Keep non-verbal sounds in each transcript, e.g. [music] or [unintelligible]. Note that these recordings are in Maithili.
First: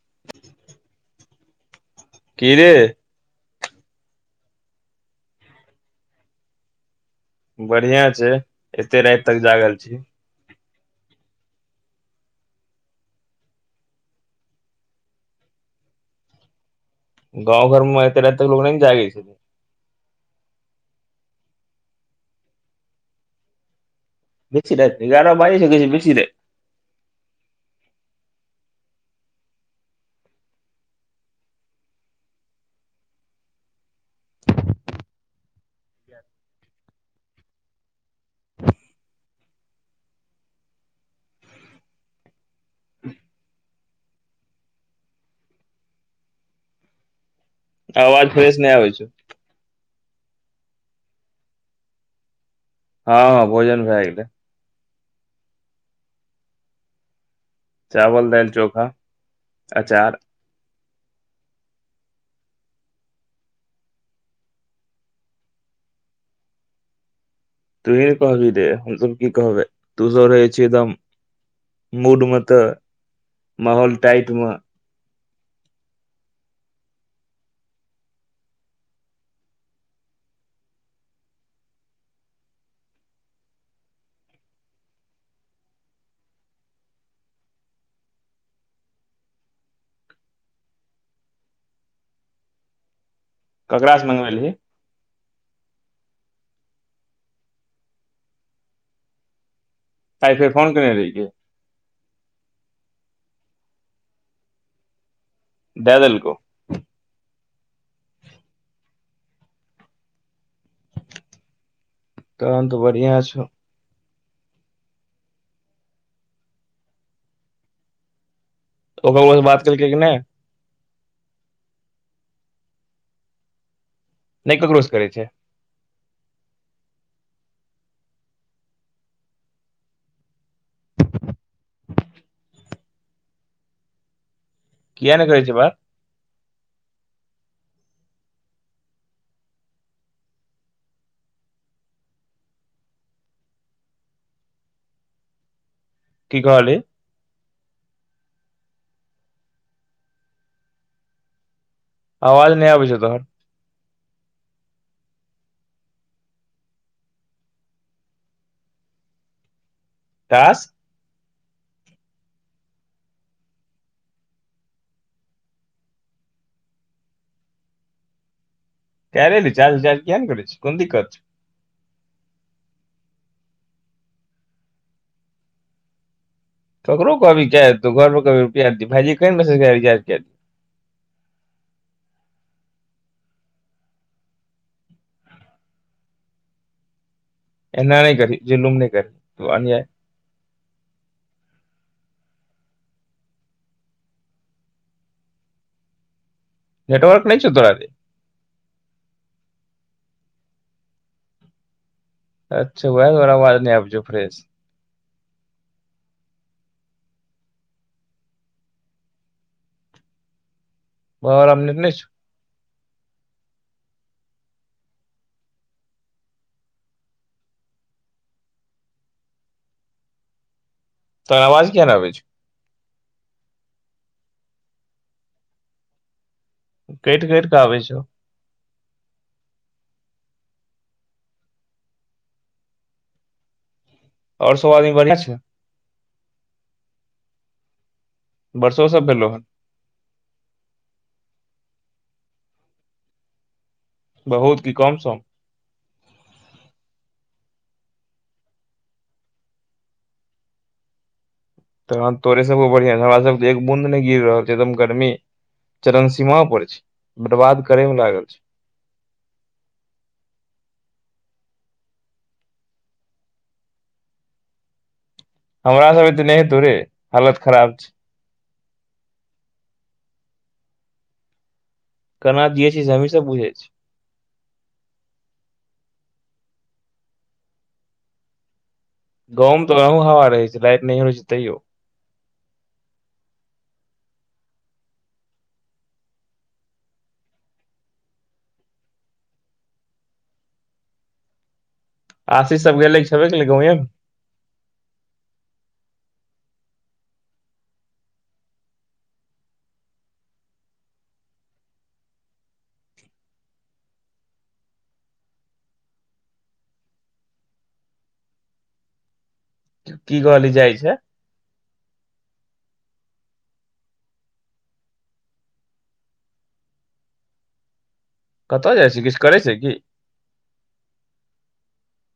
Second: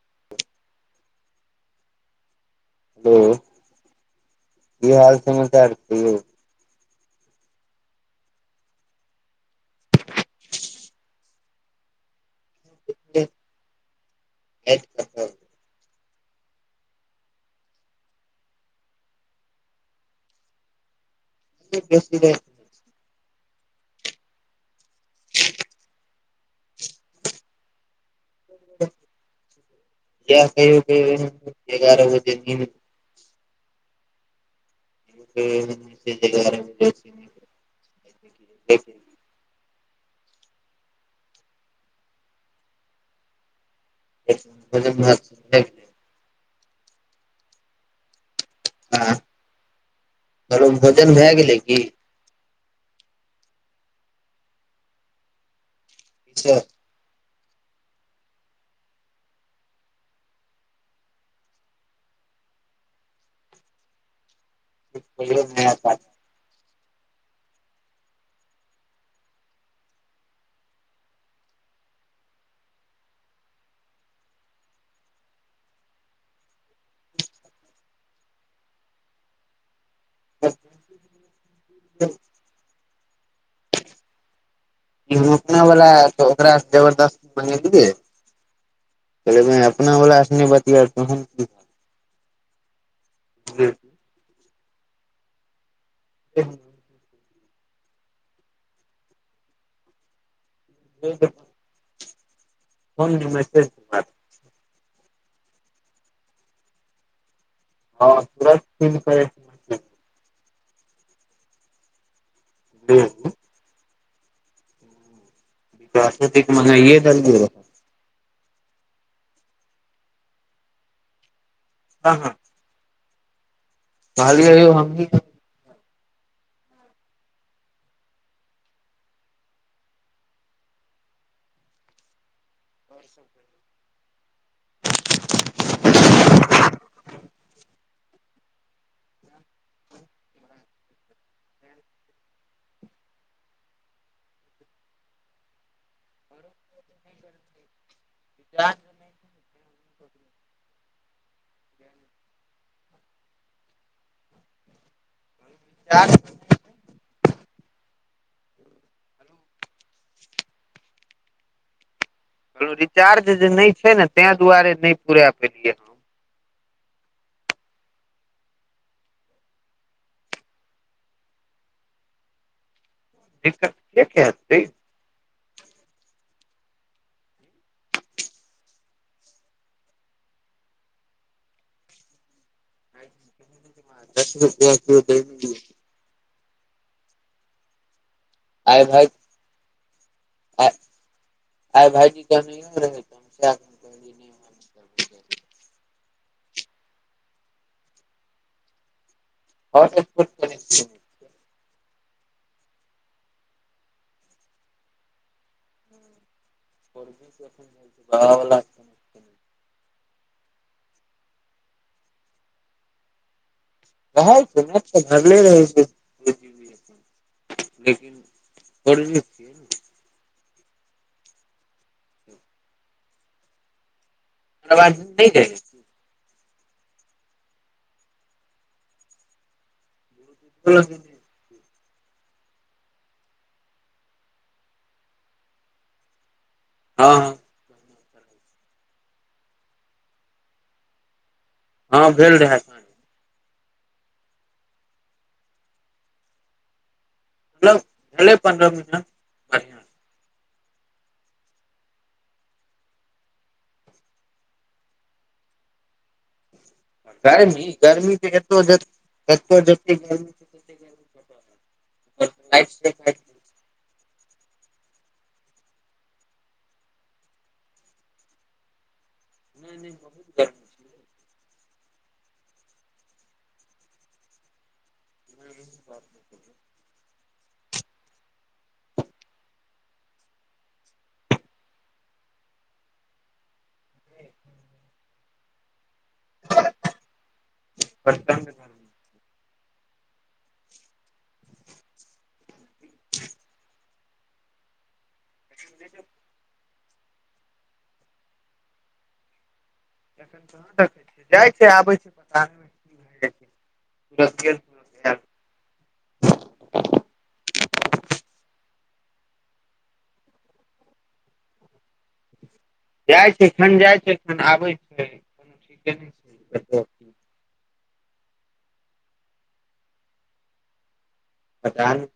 [inaudible] की रे हेलो की हाल समाचार छै बढ़िया छै एते राति तक जागल छी एक क [inaudible] गाँव घर मे एतेक राति तऽ लोक न जागे छै बेसै [inaudible] बेसी रात नहि एगारह बजय छै बेसी रात य कयो कय एगारह बजे न [inaudible] [unintelligible] अवाज फ्रेश नहि आवय छै कहलो भोजन भए गेलै की हँ हँ भोजन भै गेलै प छै [inaudible] चावल दालि चोखा अचार [unintelligible] तोही ने कहबि रे हमसब की कहबै तू सब रहै छै एकदम मूड मे तऽ माहौल टाइट मे ठ [inaudible] [unintelligible] [unintelligible] ओकरा जबरदस्त बनेलियै कहल अपना वला सनी बतियाइ [unintelligible] केकरा सँ मगबेलही [unintelligible] ताइ फेर फोन केने रहिये हनसेज [inaudible] दैय देलको हँ तुरत फ [unintelligible] तहन तऽ बढ़िआँ छौ प्रासृतिक मने य दल रह [unintelligible] ओकर मोबाइल से बात केलकै कि नहि हँ हँ नहि कहलियौ ककरो से हम करै छै [inaudible] कए नहि कहै छै बात [inaudible] की कहली [inaudible] आवाज नहि आबै छै तोहर [unintelligible] विकास रिचार्ज जे नहि छै ने तै दुआरे नहि पूरा पेलिये कैरे बिचार उचार किए नहि करै छि कोन दिक्कत छै दिक्कत [unintelligible] ककरो कहबौ क देतौ घर पर की रार दी भाइजी क दस रुपया [unintelligible] एना नहि करि जुलूम नहि [unintelligible] आ आइ भाईजी कहने रहे [unintelligible] नेटवर्क नहि छै तोरा रे आरे बहंय अच्छा उहै दुआरे अवाज नहि अवय छौ फ्रेश आहान बला बर आम नि नहि छ [inaudible] भ छै भगले रहै छै [unintelligible] लेकिन थोड़ [inaudible] तोहर आवाज किया नहि आवै छौ तकर आवाज नई जाय छौ कैट कैट कऽ आबै छौ [unintelligible] आओर सब आदमी बढ़िया छौ हँ हॅं वर्षा सब भेलोहन हँ भेल रहै बहुत की कम सम [unintelligible] भेले [unintelligible] तहन तोरे सबके बढ़ियां छै हमरा सब के त एक बूँद नहि गिर रहल छै एकदम गर्मी चरण सीमा पर छै बर्बाद गर्मी करे मे गर्मी लागल छै [unintelligible] हमरा सब ए ते नहि तोरे हालत खराब छै नहि नहि म [inaudible] केना जियय छी से हमही सब बुझै छीयय बात नहि करै [inaudible] गाउमे तऽ ओनाहू हवा रहैत छै लाइट नहि हो रहै छै तैयो [inaudible] [unintelligible] आशीश सब गेले छबे केले गावेमे [inaudible] एखन कहाँ देखै छै जाइ छै आबै छै पता [unintelligible] अ [inaudible] कि कहली जाइ छै जाइ छै एखन जाइत छै खन आबै छै कोनो ठीके नहि छै ए कतऽ जाइ छै किछ करै छै कि पता नहि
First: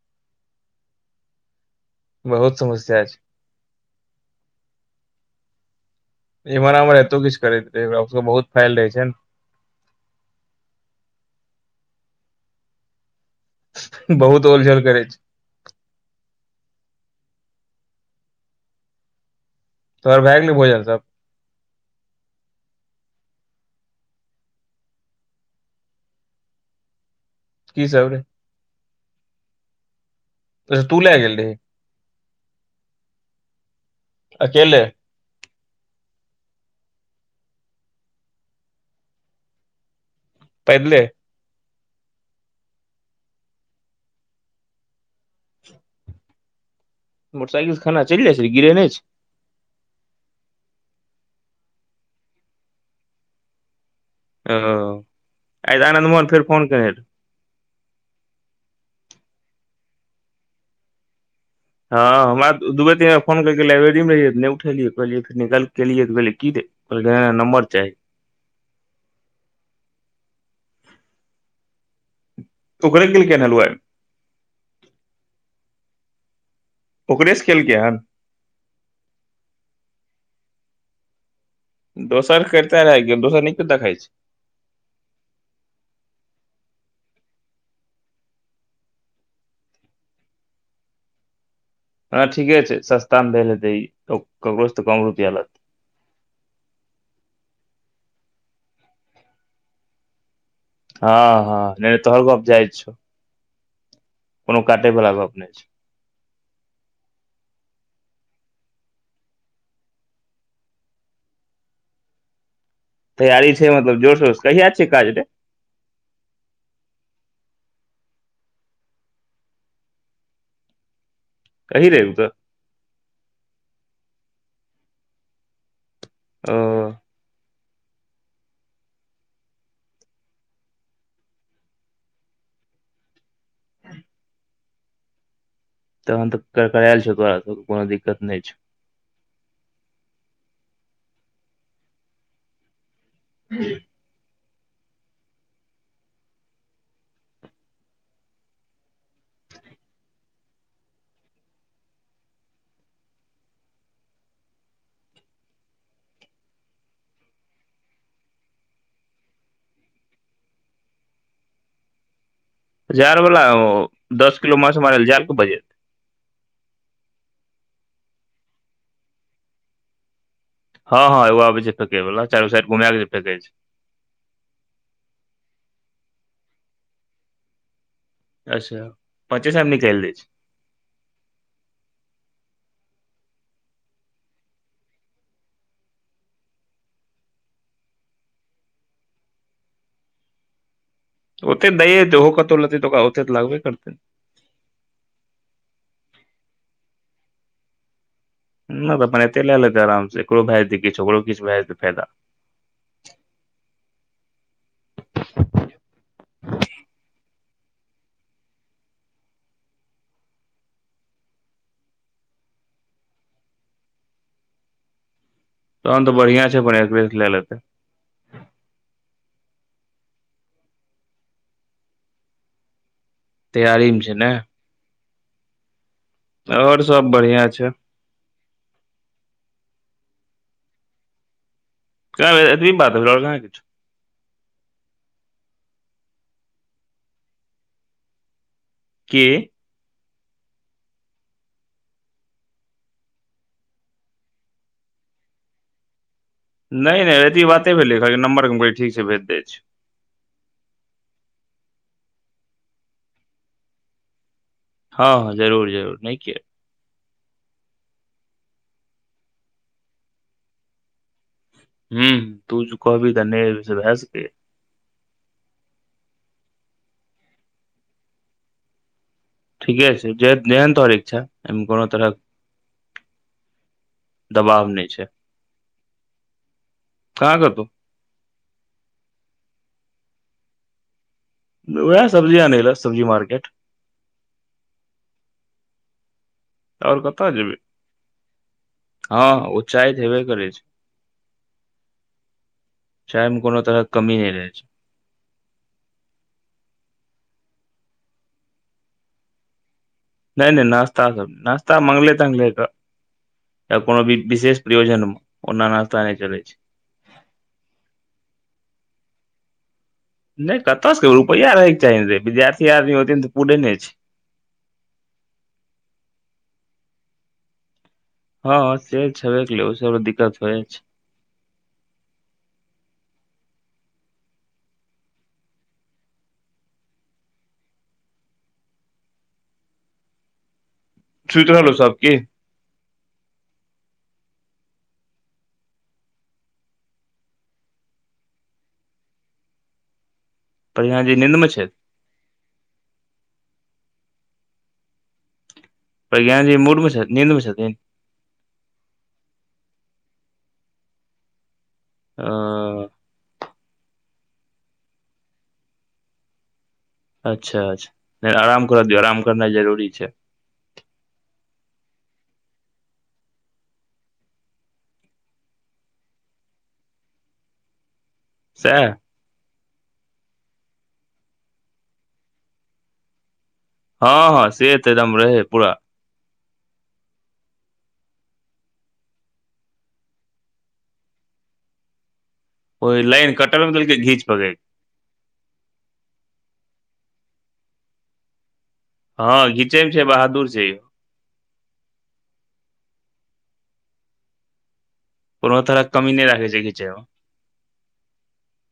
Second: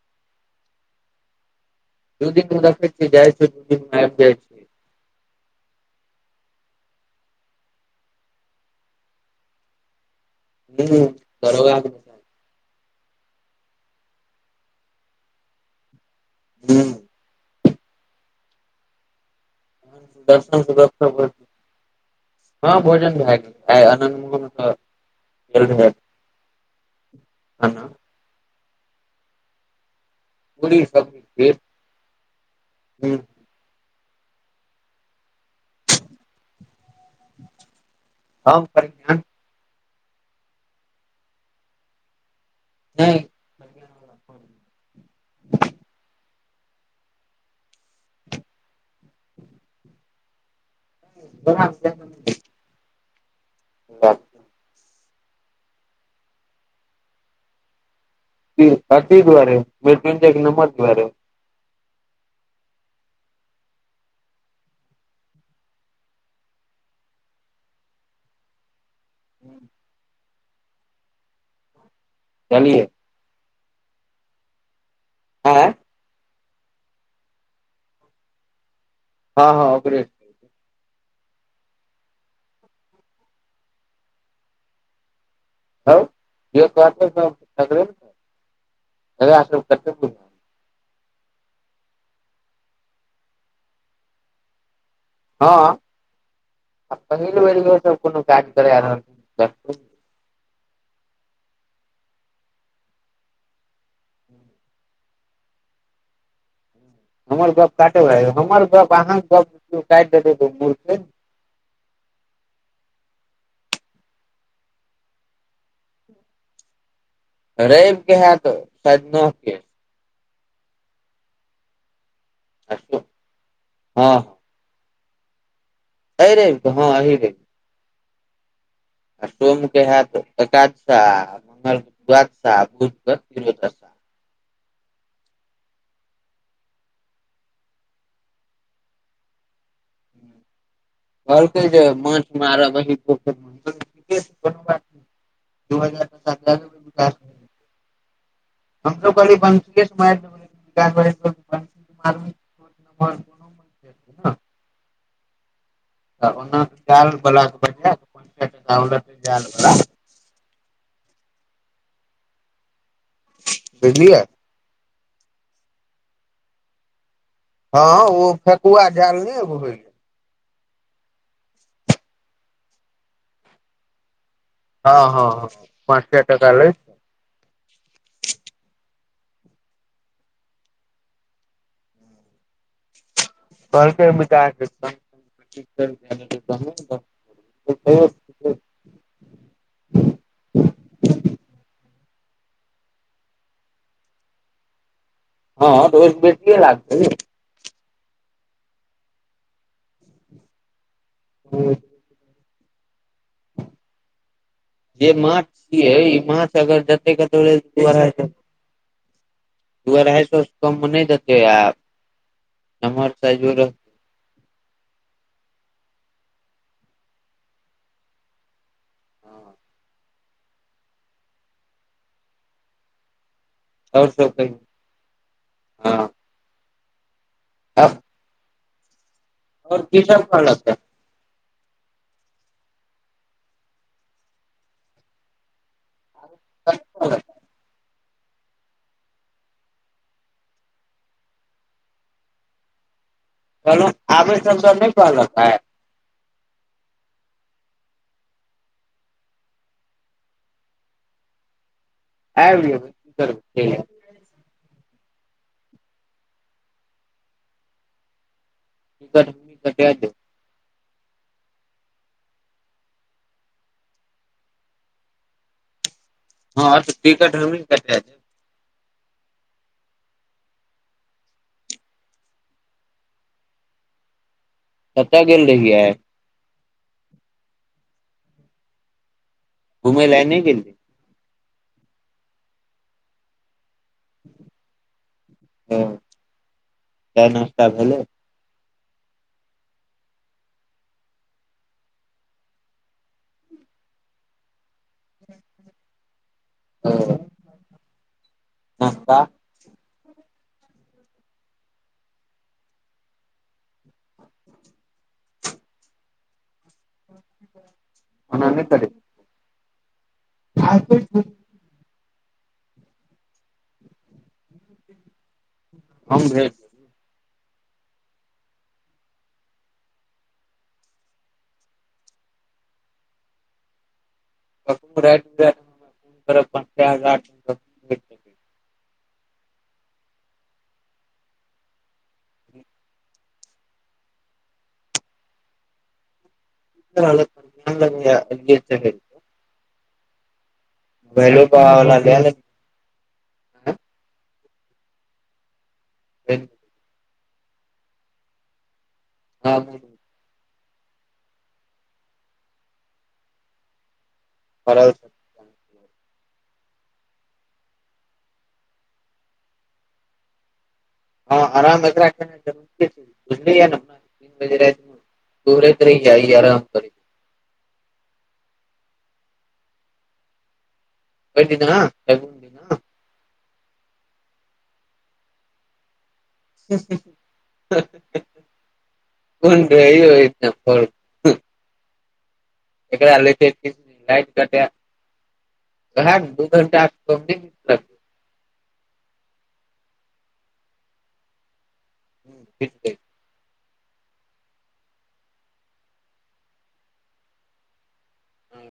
दू बहुत दिनमे समस्या मे जाइ छै दू दिनमे आबि जाइ छै एमहर आमहर एतो किछु करैत रह सब बहुत फैल रहै छै ने हु दरोगा बहुत ओल झोल करै छै हू तोहर भए गेलै भोजन सब [unintelligible] हँ भोजन भए गेलै आय अन [unintelligible] की सब पूरी बस तू ल‌ए सब्जी गेल रही खीर हूँ अकेले [unintelligible] पैदले ह्म [unintelligible] मोटरसइकिल खान चल जा छै गिरे नहि [unintelligible] [unintelligible] ओ आइ तऽ आनन्द मोहन फेर फोन कने रह अथी द्वारेट नंबर द्वारे हँ हमरा दूए दिनमे फोन लाइब्रेरी मे रहियै नहि उठेलियै कहलै फेरिकलेलियै त कहलियै कि दे कहलके ने न नम्बर चाही ह्म च वं आँय ओकरेसँ केलकै हन हँ हँ ओकरे दोसर करता रहै दोसर नीक देखाइ छै ह क हँ ठीके छै सस्ता में भेल हेते इ ककरो सँ त कम रुपआ लगतै हँ पहिल बेर इहो सब कोनो काज करा रहल हँ हँ नहि त तोहर गप जाइज छो कोनो काटे बला गप न छै हमर गप्प काटे हमर गप अहाँके गप काटि देतै त बुझतै तैयारी छै मतलब जोर शोर कहिया छियै काज रे रविक के हयत सायद नके ऋवहि नहि उ तऽ धं एहि रहे हँ ओ ई रहे आ सोम के हयत एकादशा मंगल द्वादशा बुध के तरशा तहन त करकरायल छौ तोरा कोनो दिक्कत नहि छै हलकेै छै मछ मार प द हजार सात हमसो कही बंेार [unintelligible] तऽ ओना तऽ जाल बलाके बज पच टका लै जाल बला जार बला हो बुझलियै दस किलो माछ मारै ल झार के बजे हँ ओ फेकुआ झाल नहि एगो होइ गेल हँ हँं ओो आब छै फेक वला चार गो साइड घुम के फेक छै हँ हँ हँ पाँच हार टक लै अच्छा पच्चेसामी खेल दै छै कहलक ओते दै देते ओहो कतो लतै त ओकरा ओते लागबे करतै हँ त ओहिसँ बेसिये लागतै नहि तऽ अपन एतेक लऽ लेतै आरामसँ, एकरो भऽ जेतै, किछु ओकरो किछु भऽ जेतै, फायदा। जे माछ छै, ई माछ अगर जतऽ कतऽ रहै, दू-अढ़ाईसँ। दू-अढ़ाइ सए सँ कममे नहि देतै, आब नमहरसँ। तहन तऽ बढ़ियां छै, अपन एक बे लए लेतै। हँ। तैयरीमे छै, ने। सब कहियौ आओर सभ बढ़िया छै। ह। आओर की सभ खाना छै। अरे इतबी पट्ट भेलो नै क। कि। कहलहु आबै सभ द नहि कहलक है। नहि नहि इतबी बाते भेलै कहलक नम्बर ठीक छै, भेज दै छै। आइब करब हँ, हँ, जरूर जरूर नहि क। कि कट दे हु, तू जे कहबी त नहि अबी से भए सकै हँ तऽ तिकट हम्ही कै छै। ठीके छै, जे जेहन तोर इच्छा कोनो तरह। दबाव नहि। कतय गेल रहियै? कहा कटो घुमै लए आय नहि गेलिए। ओएह सब्जी आने ले सब्जी मार्केट हँ। आओर कतऽ जेबै हँ उच्चाहित हेबे करै छै। चैनमे कोनो तरहक कमी नहि रहै छै ओ नास्ता? नहि नहि नाश्ता सभ नाश्ता मगले तगले कऽ। या कोनो भी विशेष प्रयोजनमे ओना नास्ता नहि चलै छै। मना नहि चले नहि, कतऽसँ करबे? रुपैया रहैके चाही रे, विद्यार्थी आदि होइ तऽ पूरा नहि छै। हम भी हँ से छै कले सभके दिक्कत होइ [unintelligible] सूत रहलो सभकि [unintelligible] प्रज्ञान जी नींद भैलो मे बाबा छथि वाला लाए ले भैया मूडमे छथि नींदमे छथिन ह। आ। ह [unintelligible] अ। अच्छा, अच्छा आराम करऽ दियौ आराम करनाइ जरूरी छै। हँ आराम [inaudible] कुहैरत रेह जाइ आराम कर सह। [inaudible] [unintelligible] हँ, हँ, से तऽ एकदम रहे पूरा कोन रहना फ [unintelligible] ओहि एकरा लाइन ले कटल मे देलकै घीच लाइट पकड़ि कटै भ दू घंटा आ कम द हँ घिचे मे छै बहादुर छै यौ ह कि [unintelligible] कोनो तरह कमी नहि राखै छै घीचए